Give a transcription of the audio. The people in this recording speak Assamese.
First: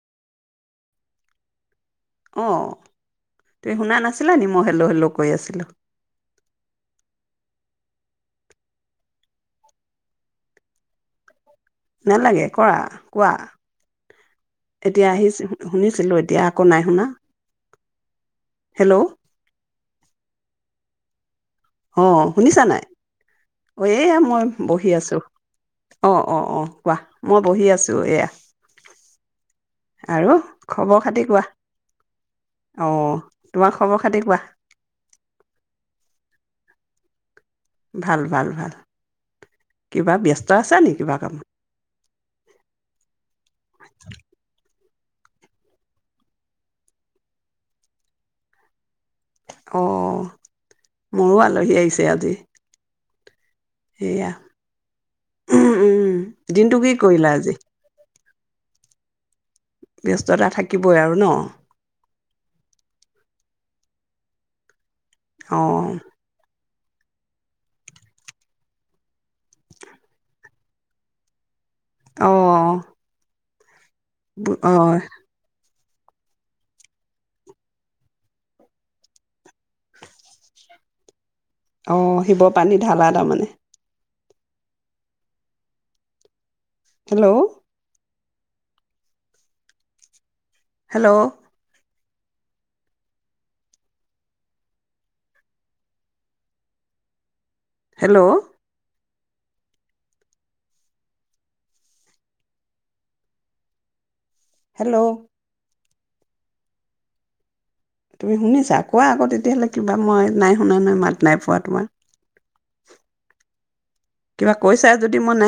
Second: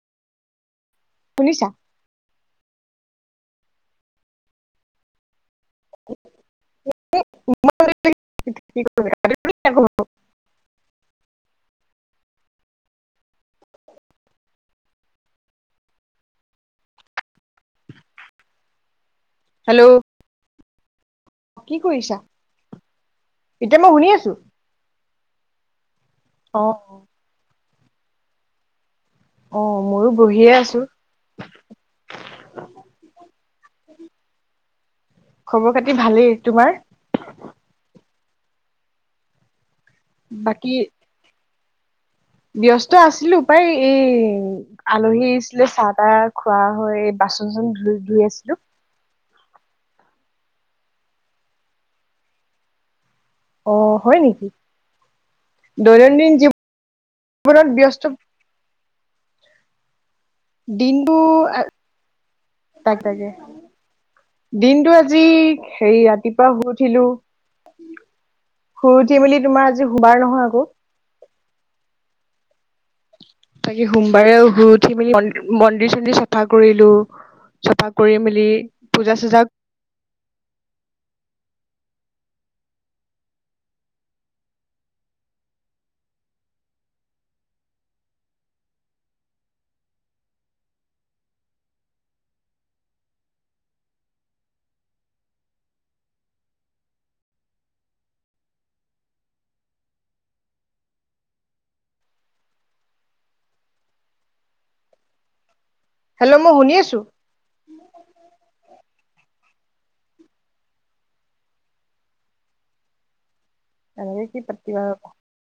শুনিছা অঁ তুমি শুনা নাছিলা নি মই হেলল' হেল্ল' কৈ আছিলোঁ [unintelligible] নালাগে কৰা কোৱা এতিয়া আহি শুনিছিলো এতিয়া আৌ নাই শুনা হেল্ল' হেল্ল' কি অ কৰিছা শুনিছা নাই এতিয়া অ শুনি এয়া আছো মই বহি আছো অ অ অ কোৱা মই বহি আছো ত এয়া অ ময়ো আৰু বহিয়ে আছো খবৰ খাতি কোৱা আহ তোমাৰ খবৰ খাতি কোৱা খবৰ খাতি ভালেই তোমাৰ ভাল ভাল ভাল কিবা ব্যস্ত বাকী আছা নি কিবা কামত ব্যস্ত আছিলো প্ৰাই এই আলহীছিলে চাহ তাহ খোৱা হয় বাচন চাচন ধুই ধুই আছিলো অ মোৰো আলহী আহিছে আজি। অ, হয় সেয়া নেকি উম, [inaudible] উম, দৈনন্দি জীৱ দিনটো কি কৰিলা আজি? জীৱনত ব্যস্ত ব্যস্ততা থাকিবই আৰু ন, তাকে তাকে [inaudible] দিনটো আজি অ', সে ৰাতিপুৱা সুত উঠিলো, শুই উঠি মেলি তোমাৰ আজি শুবাৰ নহয় আকৌ। আহ তাকি সোমবাৰে শুই উঠি মেলি [unintelligible] ুি চুন্দি চাফা কৰিলো, চাফা কৰি মেলি পূজা চজা [inaudible] অ, শিৱৰ পানী ঢালা তাৰমানে hello hello hello hello hello মই শুনি আছো। তুমি শুনিছা আ, কোৱা আকৌ তেতিয়াহ'লে কিবা মই নাই শুনা নহয় মাত নাই পোৱা তোমাৰ। এনেকে কি কিবা পাতিবা কৈছা আৰু যদি মই নাই